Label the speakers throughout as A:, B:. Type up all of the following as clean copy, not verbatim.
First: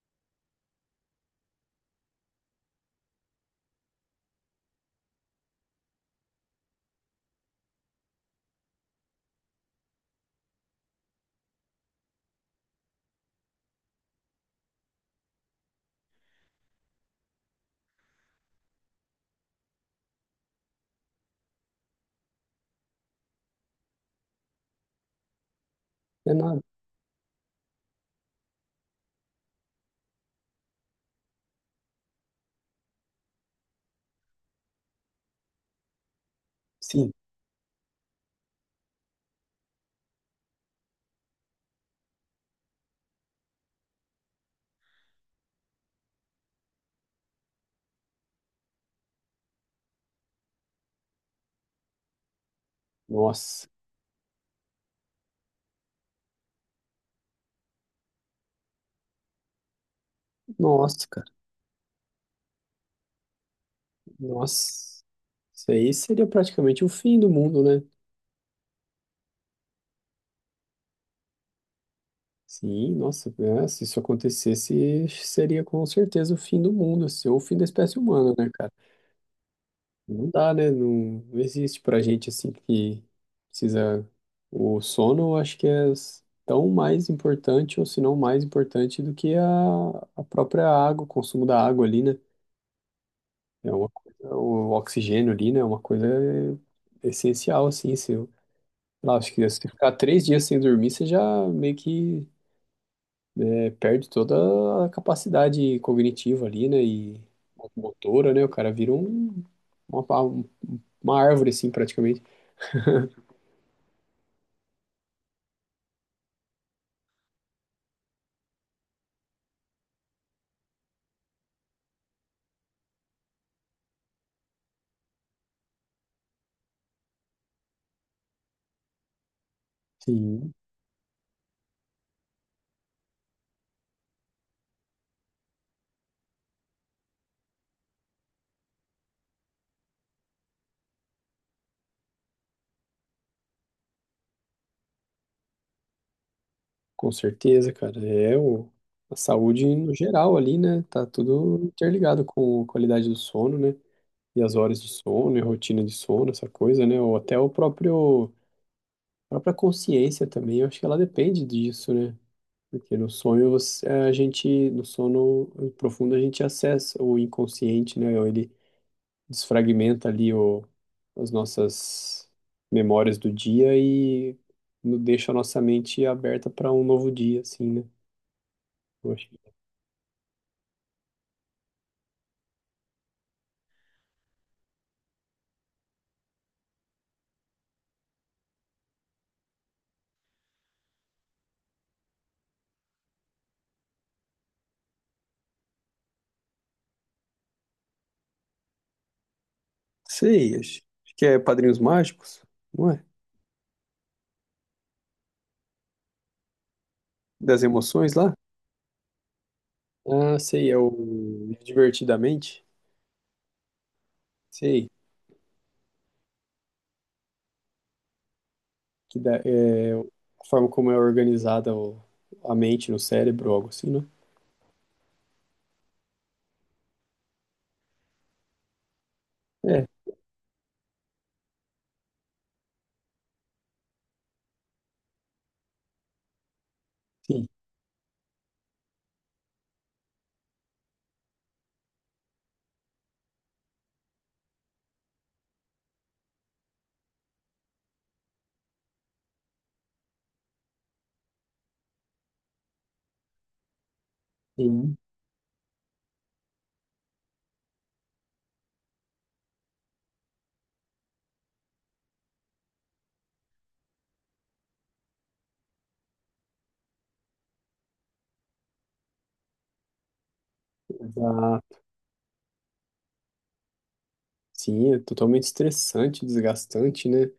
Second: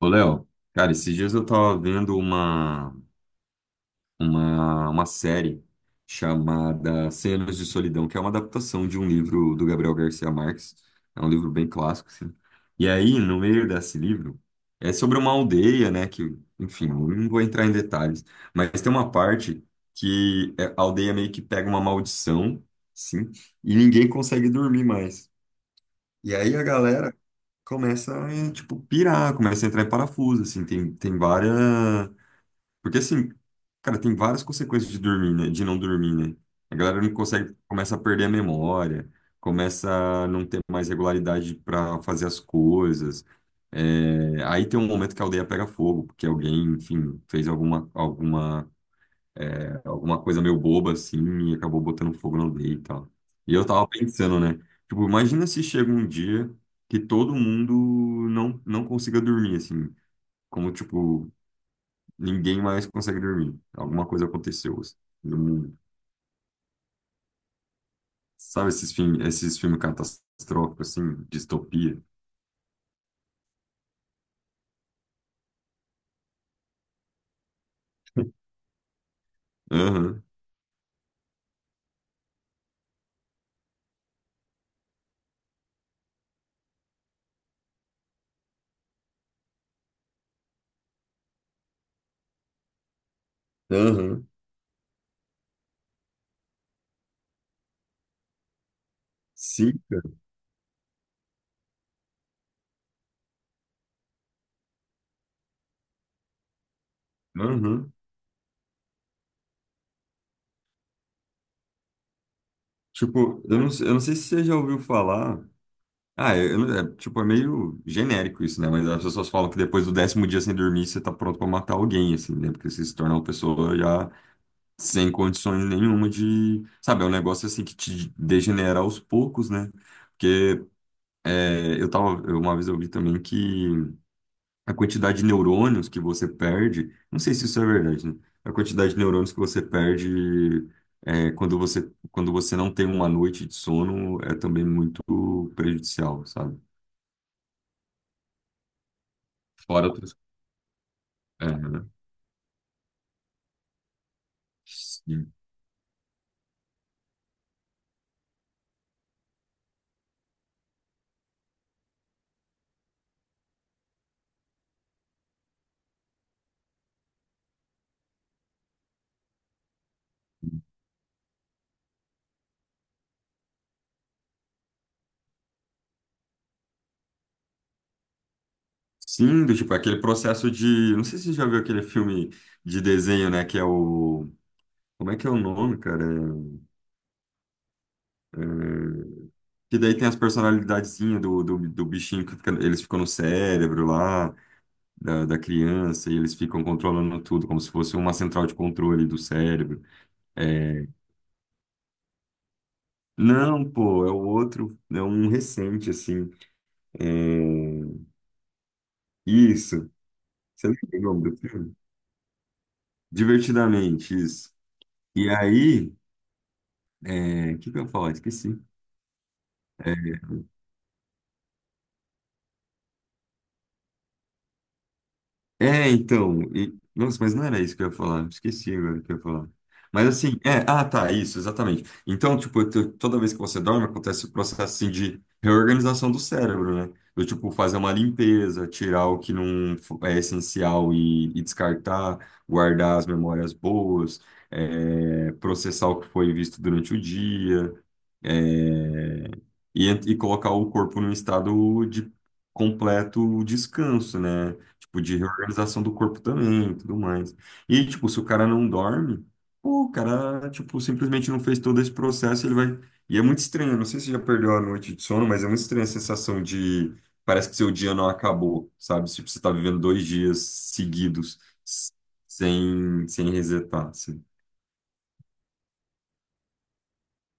A: Ô, Léo, cara, esses dias eu tava vendo uma, uma série chamada Cem Anos de Solidão, que é uma adaptação de um livro do Gabriel Garcia Marques. É um livro bem clássico, assim. E aí, no meio desse livro, é sobre uma aldeia, né, que, enfim, eu não vou entrar em detalhes, mas tem uma parte a aldeia meio que pega uma maldição, sim, e ninguém consegue dormir mais.
B: É
A: E aí
B: nada.
A: a galera começa a, tipo, pirar, começa a entrar em parafuso, assim, tem várias... Porque, assim, cara, tem várias consequências de dormir, né? De não dormir, né? A galera
B: Sim.
A: não consegue, começa a perder a memória, começa a não ter mais regularidade para fazer as coisas. É. Aí tem um momento que a aldeia pega fogo, porque alguém, enfim, fez alguma, alguma coisa meio boba assim e acabou botando fogo na aldeia e tal. E eu
B: Nossa.
A: tava pensando, né? Tipo, imagina se chega um dia que todo mundo não consiga dormir, assim, como
B: Nossa, cara.
A: tipo, ninguém mais consegue dormir. Alguma coisa aconteceu, assim,
B: Nossa.
A: no
B: Isso
A: mundo.
B: aí seria praticamente o fim do mundo, né?
A: Sabe esses filmes catastróficos, assim, distopia?
B: Sim, nossa. Se isso acontecesse, seria com certeza o fim do mundo, assim, ou o fim da espécie humana, né, cara?
A: Aham,
B: Não dá, né? Não, não existe pra gente assim que precisa. O sono, eu acho que é tão mais importante, ou se não mais importante, do que a própria água, o consumo da água ali, né? É uma
A: aham.
B: coisa, o oxigênio ali, né? É uma coisa essencial, assim. Se, eu- lá, acho que se
A: Sim,
B: ficar
A: cara.
B: três dias sem dormir, você já meio que né, perde toda a capacidade cognitiva ali, né? E
A: Aham.
B: motora, né? O cara vira uma, pa- uma árvore, assim, praticamente.
A: Tipo, eu não sei se você já ouviu falar. Ah, tipo, é meio genérico isso, né? Mas as pessoas falam que depois do décimo dia sem dormir, você tá pronto pra matar alguém, assim, né? Porque você se torna uma pessoa já sem condições nenhuma de... Sabe, é um negócio, assim, que te degenera aos poucos, né?
B: Sim,
A: Porque é, Uma vez eu vi também que a quantidade de neurônios que você perde... Não sei se isso é verdade, né? A quantidade de neurônios que você perde... é, quando você não tem uma noite de sono, é também muito prejudicial, sabe?
B: com certeza, cara. A saúde
A: Fora
B: no
A: outras.
B: geral ali, né? Tá tudo
A: Aham.
B: interligado com a qualidade do sono, né? E as horas de
A: Sim.
B: sono, e a rotina de sono, essa coisa, né? Ou até o próprio. A própria consciência também, eu acho que ela depende disso, né? Porque no sonho a gente, no sono profundo a gente acessa o inconsciente, né? Ou ele desfragmenta as nossas memórias do dia e deixa a nossa mente aberta para um novo dia, assim, né? Eu acho.
A: Sim, do tipo, aquele processo de. Não sei se você já viu aquele filme de desenho, né? Que é o. Como é que é o nome, cara? É- Que daí tem as personalidadezinhas do bichinho que fica- eles ficam no cérebro lá, da criança, e eles ficam controlando tudo, como se fosse uma central de controle do cérebro.
B: Sei, acho
A: É.
B: acho que é Padrinhos Mágicos, não é?
A: Não, pô, é o outro, é um recente, assim. É.
B: Das emoções lá?
A: Isso.
B: Ah,
A: Você
B: sei, é o
A: lembra o nome do filme?
B: Divertidamente.
A: Divertidamente, isso.
B: Sei.
A: E aí. É, o que que eu ia falar? Esqueci.
B: Que dá, é, a forma como é organizada a mente no cérebro, algo assim, né?
A: Então, nossa, mas não era isso que eu ia falar, esqueci agora o que eu ia falar.
B: É,
A: Mas assim, é, ah, tá, isso, exatamente. Então, tipo, toda vez que você dorme, acontece o processo assim de reorganização do cérebro, né? Eu,
B: sim,
A: tipo, fazer uma limpeza, tirar o que não fo- é essencial e descartar, guardar as memórias boas, é, processar o que foi visto durante o dia. É, e colocar o corpo num estado de completo descanso, né?
B: sim,
A: Tipo, de reorganização do corpo também, e tudo mais. E, tipo, se o cara não dorme, pô, o cara, tipo, simplesmente não fez todo esse processo, ele vai... E é muito estranho, eu não sei se você já perdeu a noite de sono, mas é muito estranha a sensação de... Parece que seu dia não acabou, sabe? Tipo, você tá vivendo 2 dias seguidos
B: exato.
A: s- sem resetar, assim.
B: Sim, é totalmente estressante, desgastante, né?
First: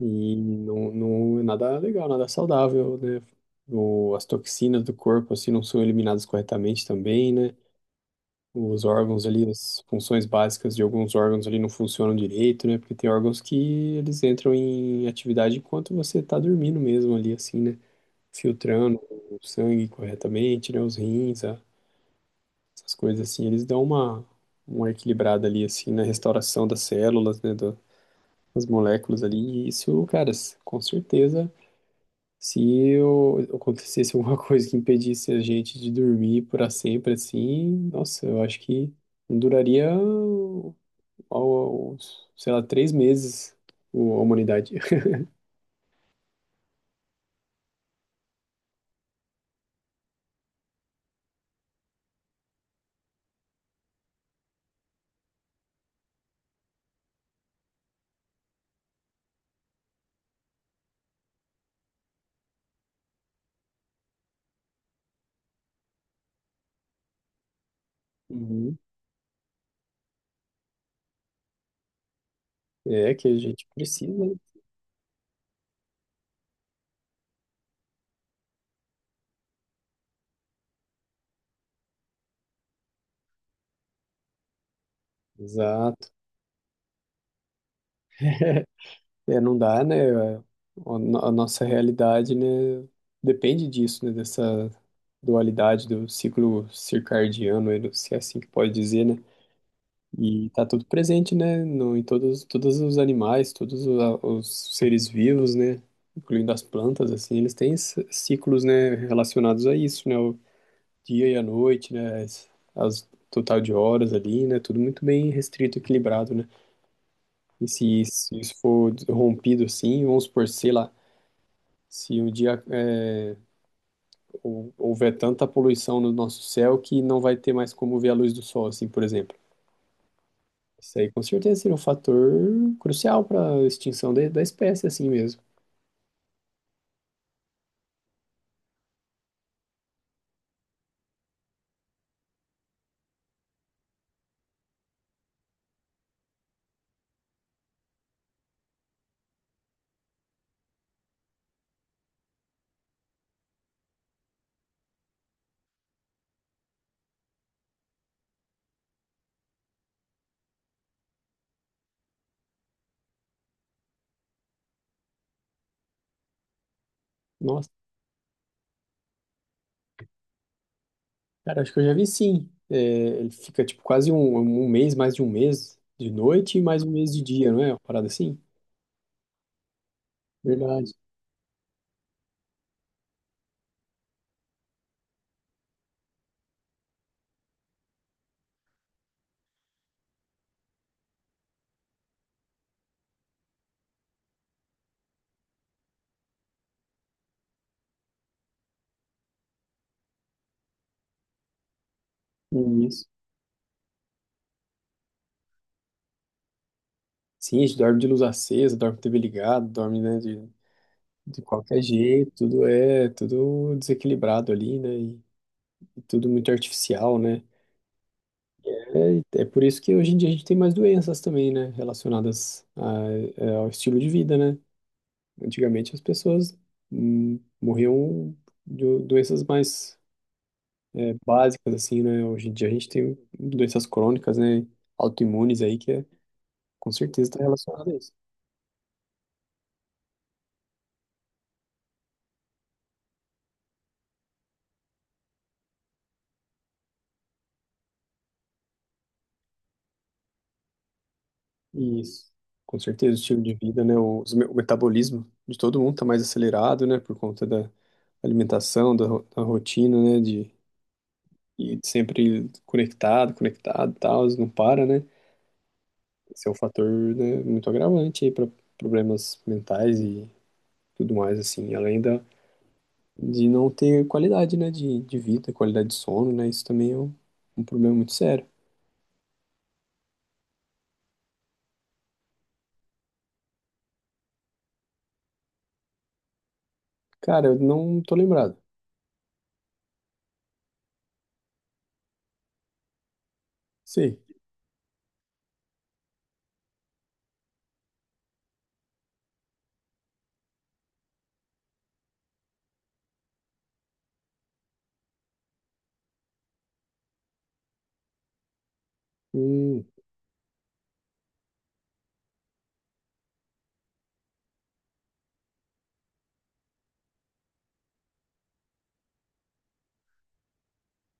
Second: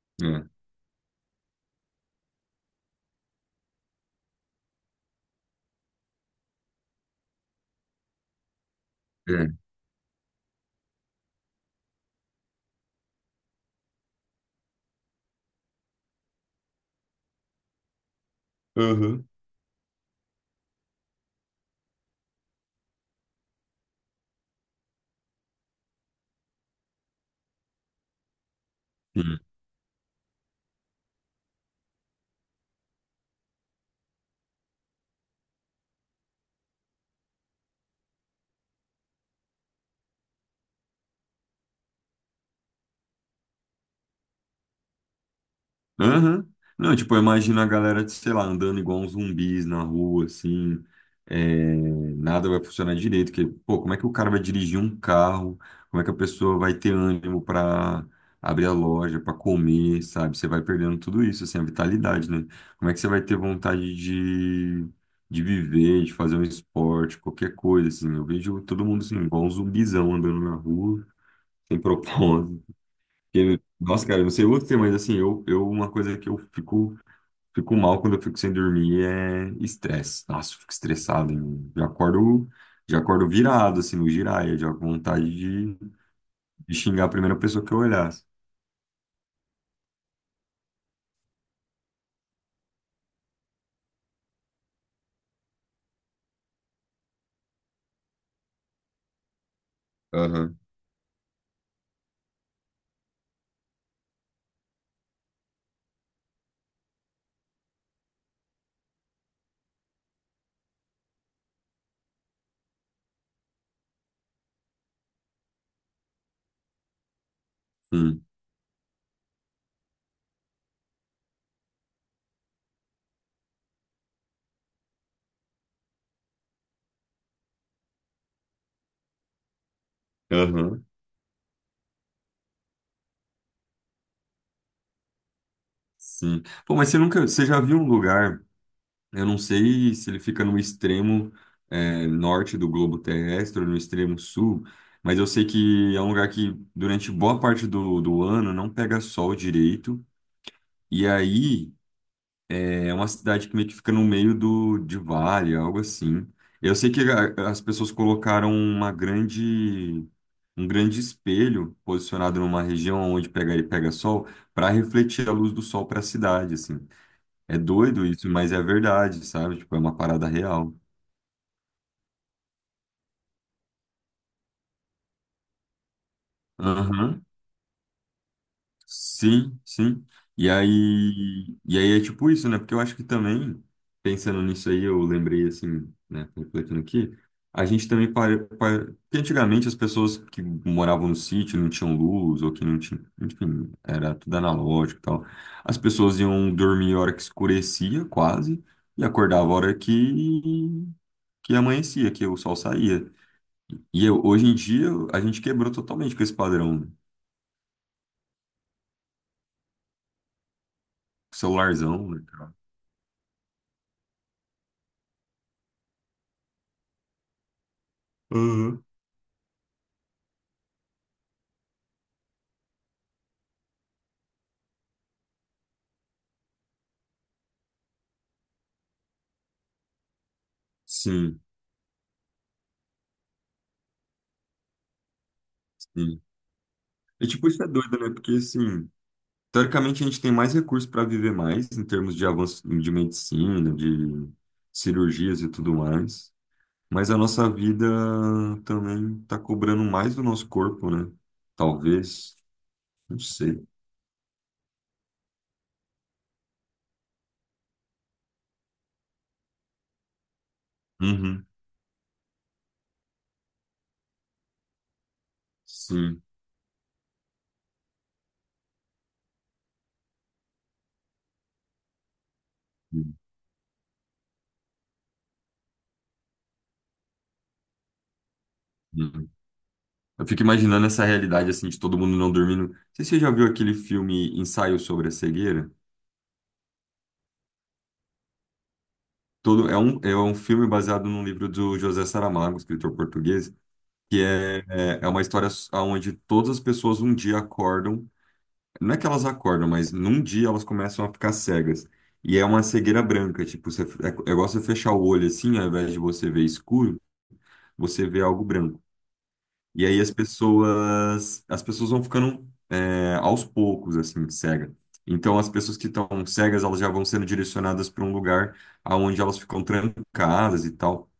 B: E
A: É,
B: não, não é nada legal, nada saudável, né? As toxinas do corpo, assim, não são eliminadas corretamente também, né? Os órgãos ali,
A: é.
B: as funções básicas de alguns órgãos ali não funcionam direito, né? Porque tem órgãos que eles entram em atividade enquanto você tá dormindo mesmo ali, assim, né? Filtrando
A: Uhum.
B: o sangue corretamente, né, os rins, essas coisas assim, eles dão uma equilibrada ali, assim, na restauração das células, né, das moléculas ali, e isso, cara, com certeza, se acontecesse alguma coisa que impedisse a gente de dormir para sempre, assim, nossa, eu acho que não duraria, ao- sei lá, três meses a humanidade.
A: Aham. Não, tipo, eu imagino a galera, de, sei lá, andando igual uns zumbis na rua, assim, é, nada vai funcionar direito, porque, pô, como é que o cara vai dirigir um carro? Como é que a pessoa vai ter ânimo pra abrir a loja, pra comer, sabe? Você vai perdendo tudo isso, assim, a vitalidade, né? Como é que você vai ter vontade de viver, de fazer um esporte, qualquer coisa, assim? Eu vejo
B: Uhum.
A: todo mundo, assim, igual um zumbizão andando na rua, sem propósito.
B: É, que a
A: Porque,
B: gente
A: nossa,
B: precisa,
A: cara, eu não
B: né?
A: sei você, mas assim, eu uma coisa que eu fico mal quando eu fico sem dormir é estresse. Nossa, eu fico estressado. Hein? Já acordo virado, assim, no giraia, já com vontade
B: Exato.
A: de xingar a primeira pessoa que eu olhasse.
B: É, não dá, né? A nossa realidade, né, depende disso, né? Dessa dualidade do ciclo circadiano, né, se é assim que pode dizer, né? E
A: Aham.
B: tá tudo presente, né? No, em todos os animais, os seres vivos, né? Incluindo as plantas, assim, eles têm ciclos, né? Relacionados a isso, né? O dia e a noite, né? As total de horas ali, né? Tudo muito bem restrito, equilibrado, né? E se,
A: Sim.
B: se isso for rompido, assim, vamos supor, sei lá. Se um dia houver tanta poluição no nosso céu que não vai ter mais como ver a luz do sol, assim, por exemplo.
A: Aham.
B: Isso aí com certeza seria um fator crucial para a extinção da espécie, assim mesmo.
A: Sim. Pô, mas você nunca, você já viu um lugar, eu não sei se ele fica no extremo é, norte do globo terrestre ou no extremo sul, mas eu sei que é um lugar que durante boa parte do ano não pega sol direito. E aí, é uma cidade que meio que fica no meio de vale, algo assim. Eu sei que as pessoas colocaram uma grande, um grande espelho posicionado numa região onde pega sol para refletir a luz do sol para a cidade, assim. É
B: Nossa,
A: doido isso, mas é verdade, sabe? Tipo, é uma parada real.
B: cara, acho que eu já vi sim. É, ele fica tipo quase um mês, mais de um mês de noite e mais um mês de
A: Aham.
B: dia, não é? Uma parada assim?
A: Sim, sim.
B: Verdade.
A: E aí é tipo isso, né? Porque eu acho que também, pensando nisso aí, eu lembrei assim, né, refletindo aqui, a gente também para, para... Porque antigamente as pessoas que moravam no sítio não tinham luz, ou que não tinham, enfim, era tudo analógico e tal. As pessoas iam dormir a hora que escurecia, quase, e acordava a hora que amanhecia, que o sol
B: Isso.
A: saía. Hoje em dia a gente quebrou totalmente com esse padrão,
B: Sim, a gente dorme de luz acesa, dorme com TV ligado, dorme, né, de qualquer
A: celularzão, né,
B: jeito, tudo é, tudo desequilibrado ali, né? E tudo muito artificial, né?
A: cara?
B: É, é por isso que hoje em dia a gente tem mais doenças também, né? Relacionadas ao estilo de vida, né? Antigamente as pessoas morriam de doenças mais
A: Sim,
B: básicas, assim, né? Hoje em dia a gente tem doenças crônicas, né? Autoimunes aí, que é,
A: sim.
B: com
A: E,
B: certeza está
A: tipo, isso é
B: relacionado a
A: doido, né?
B: isso.
A: Porque, assim, teoricamente a gente tem mais recursos para viver mais em termos de avanço de medicina, de cirurgias e tudo mais. Mas a nossa vida também tá cobrando mais do nosso corpo, né?
B: Isso.
A: Talvez.
B: Com certeza, o
A: Não
B: estilo de
A: sei.
B: vida, né? O metabolismo de todo mundo está mais acelerado, né? Por conta da alimentação, da rotina, né? De
A: Uhum.
B: e sempre conectado e tal, não para, né?
A: Sim.
B: Esse é um fator, né, muito agravante aí para problemas mentais e tudo mais, assim. Além
A: Uhum.
B: de não ter qualidade, né, de vida, qualidade de sono, né? Isso também é um, um problema muito sério.
A: Uhum. Eu fico imaginando essa realidade, assim, de todo mundo não dormindo. Não sei se você já viu aquele filme Ensaio sobre a Cegueira?
B: Cara, eu não tô lembrado.
A: Todo, é um filme baseado num livro do José Saramago, escritor português.
B: Sei.
A: Que é, é uma história onde todas as pessoas um dia acordam, não é que elas acordam, mas num dia elas começam a ficar cegas. E é uma cegueira branca, tipo, você, é, é igual você fechar o olho assim, ao invés de você ver escuro, você vê algo branco.
B: Hum,
A: E aí as pessoas vão ficando é, aos poucos, assim, cega. Então as pessoas que estão cegas, elas já vão sendo direcionadas para um lugar aonde elas ficam trancadas e tal.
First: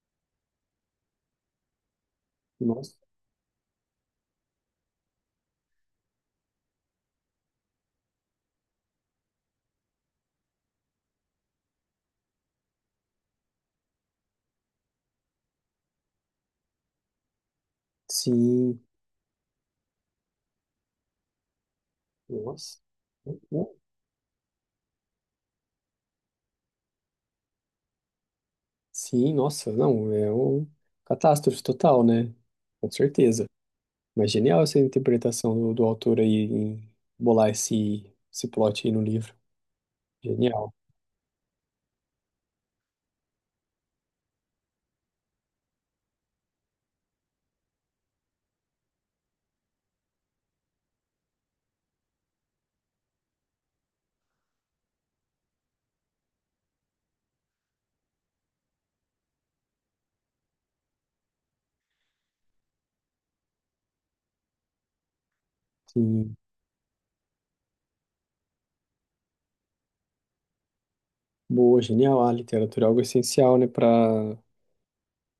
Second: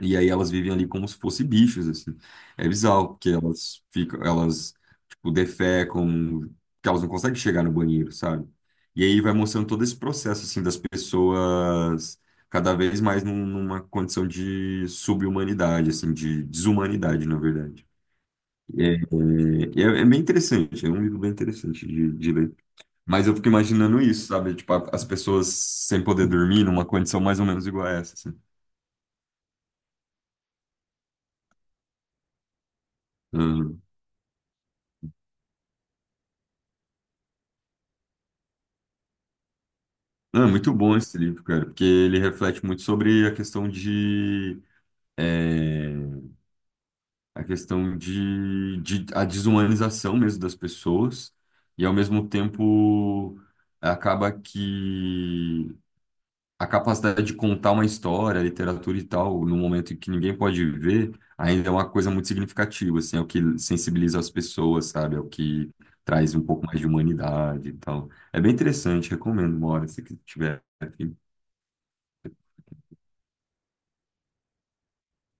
A: E aí elas vivem ali como se fossem bichos, assim. É
B: nossa.
A: bizarro, porque elas, tipo, defecam, porque elas não conseguem chegar no banheiro, sabe? E aí vai mostrando todo esse processo, assim, das pessoas cada vez mais numa condição de subhumanidade, assim, de desumanidade, na verdade.
B: Sim.
A: É, é bem interessante, é um livro bem interessante de ler.
B: Nossa.
A: Mas eu fico imaginando isso, sabe? Tipo, as pessoas sem poder dormir numa condição mais ou menos igual a essa, assim.
B: Sim, nossa. Não, é um catástrofe total, né? Com certeza. Mas genial essa interpretação do, do autor aí em bolar esse, esse plot aí no livro.
A: Ah, muito
B: Genial.
A: bom esse livro, cara, porque ele reflete muito sobre a questão de é, a questão de a desumanização mesmo das pessoas e ao mesmo tempo acaba que a capacidade de contar uma história, literatura e tal, no momento em que ninguém pode ver, ainda é uma coisa muito significativa, assim, é o que sensibiliza as pessoas, sabe? É o que traz
B: Sim.
A: um pouco mais de humanidade e tal. É bem interessante, recomendo uma hora se que tiver. Afim.
B: Boa, genial. A literatura é algo essencial, né, para a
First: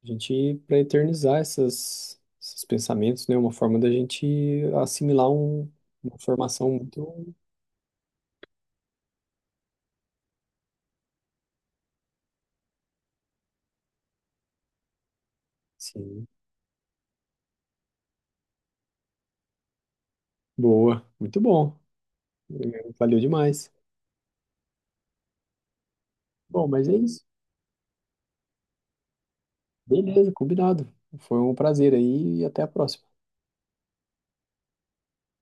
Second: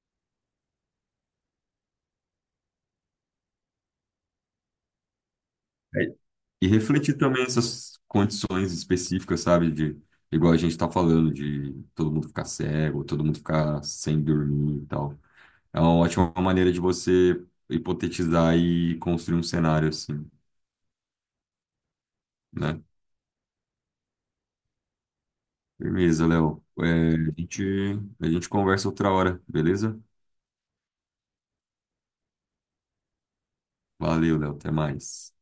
B: gente para eternizar essas, esses pensamentos, né? Uma forma da gente assimilar um, uma
A: E
B: formação
A: refletir
B: muito
A: também essas condições específicas, sabe? De, igual a gente tá falando, de todo mundo ficar cego, todo mundo ficar sem dormir e tal. É uma
B: sim,
A: ótima maneira de você hipotetizar e construir um cenário assim,
B: boa, muito bom.
A: né?
B: Valeu demais.
A: Firmeza, Léo.
B: Bom, mas é
A: É,
B: isso.
A: a gente conversa outra hora, beleza?
B: Beleza, combinado. Foi um prazer aí e até a próxima.
A: Valeu, Léo. Até mais.